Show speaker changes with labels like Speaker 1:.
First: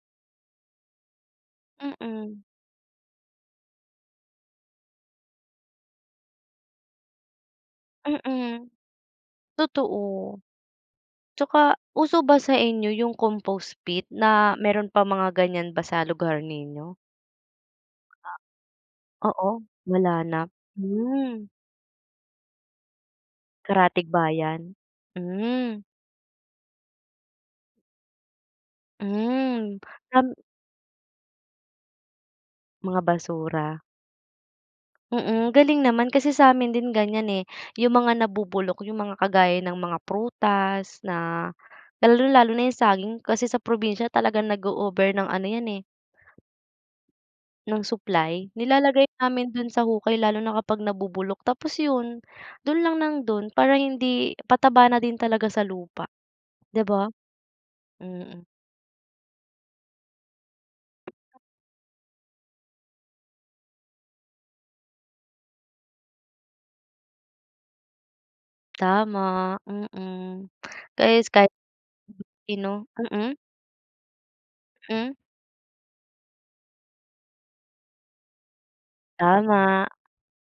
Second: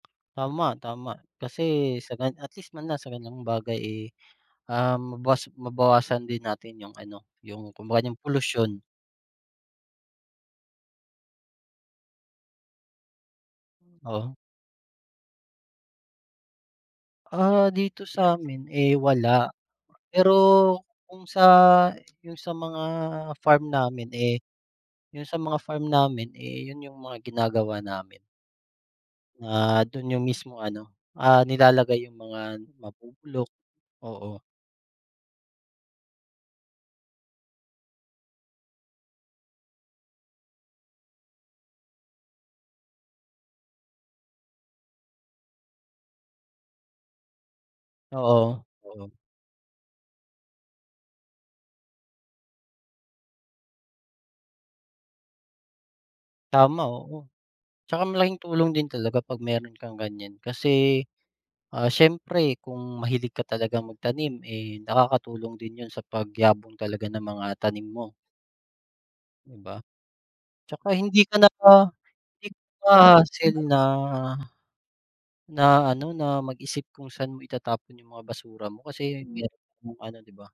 Speaker 1: Tama, tama, kasi sa
Speaker 2: Mm.
Speaker 1: at least man lang sa gan'yang bagay, eh, ah, mabawas mabawasan din natin yung ano, yung kumbaga, yung
Speaker 2: Mm,
Speaker 1: polusyon.
Speaker 2: totoo. 'Tsaka uso ba sainyo yung compost pit
Speaker 1: Oo.
Speaker 2: na, meron pa mga gan'yan ba sa lugar ninyo?
Speaker 1: Ah, dito sa'min, eh, wala,
Speaker 2: Oo, wala
Speaker 1: pero
Speaker 2: na,
Speaker 1: kung sa,
Speaker 2: mm.
Speaker 1: yung sa mga farm namin, eh,
Speaker 2: Karatig-bayan,
Speaker 1: yung sa mga
Speaker 2: mm.
Speaker 1: farm namin, eh, yun yung mga ginagawa namin.
Speaker 2: Mm,
Speaker 1: Ah, dun yung
Speaker 2: um
Speaker 1: mismo ano, ah, nilalagay yung mga
Speaker 2: Mga
Speaker 1: nabubulok,
Speaker 2: basura.
Speaker 1: oo.
Speaker 2: Mm, galing naman kasi samin din gan'yan, eh. Yung mga nabubulok, yung mga kagaya ng mga prutas na, lalong-lalo na yung saging, kasi sa probinsya talagang nag-o-over ng ano 'yan, eh ng supply,
Speaker 1: Oo,
Speaker 2: nilalagay
Speaker 1: oo.
Speaker 2: namin dun sa hukay lalo na kapag nabubulok, tapos yun, dun lang ng dun para hindi pataba na din talaga sa lupa,
Speaker 1: Tama,
Speaker 2: 'di ba?
Speaker 1: oo. 'Tsaka malaking
Speaker 2: Mm.
Speaker 1: tulong din talaga pag meron kang gan'yan, kasi, ah, siyempre kung mahilig ka talagang magtanim, eh, nakakatulong din yun sa pagyabong talaga ng mga tanim mo.
Speaker 2: Tama,
Speaker 1: 'Di ba?
Speaker 2: mm,
Speaker 1: 'Tsaka
Speaker 2: ka
Speaker 1: hindi
Speaker 2: kahit
Speaker 1: ka na
Speaker 2: [unintelligible]
Speaker 1: hindi
Speaker 2: sino
Speaker 1: pa
Speaker 2: mm.
Speaker 1: hassle na
Speaker 2: Mm.
Speaker 1: na ano, na mag-isip kung saan mo itatapon yung mga basura mo kasi meron
Speaker 2: Tama.
Speaker 1: kang ano 'di ba.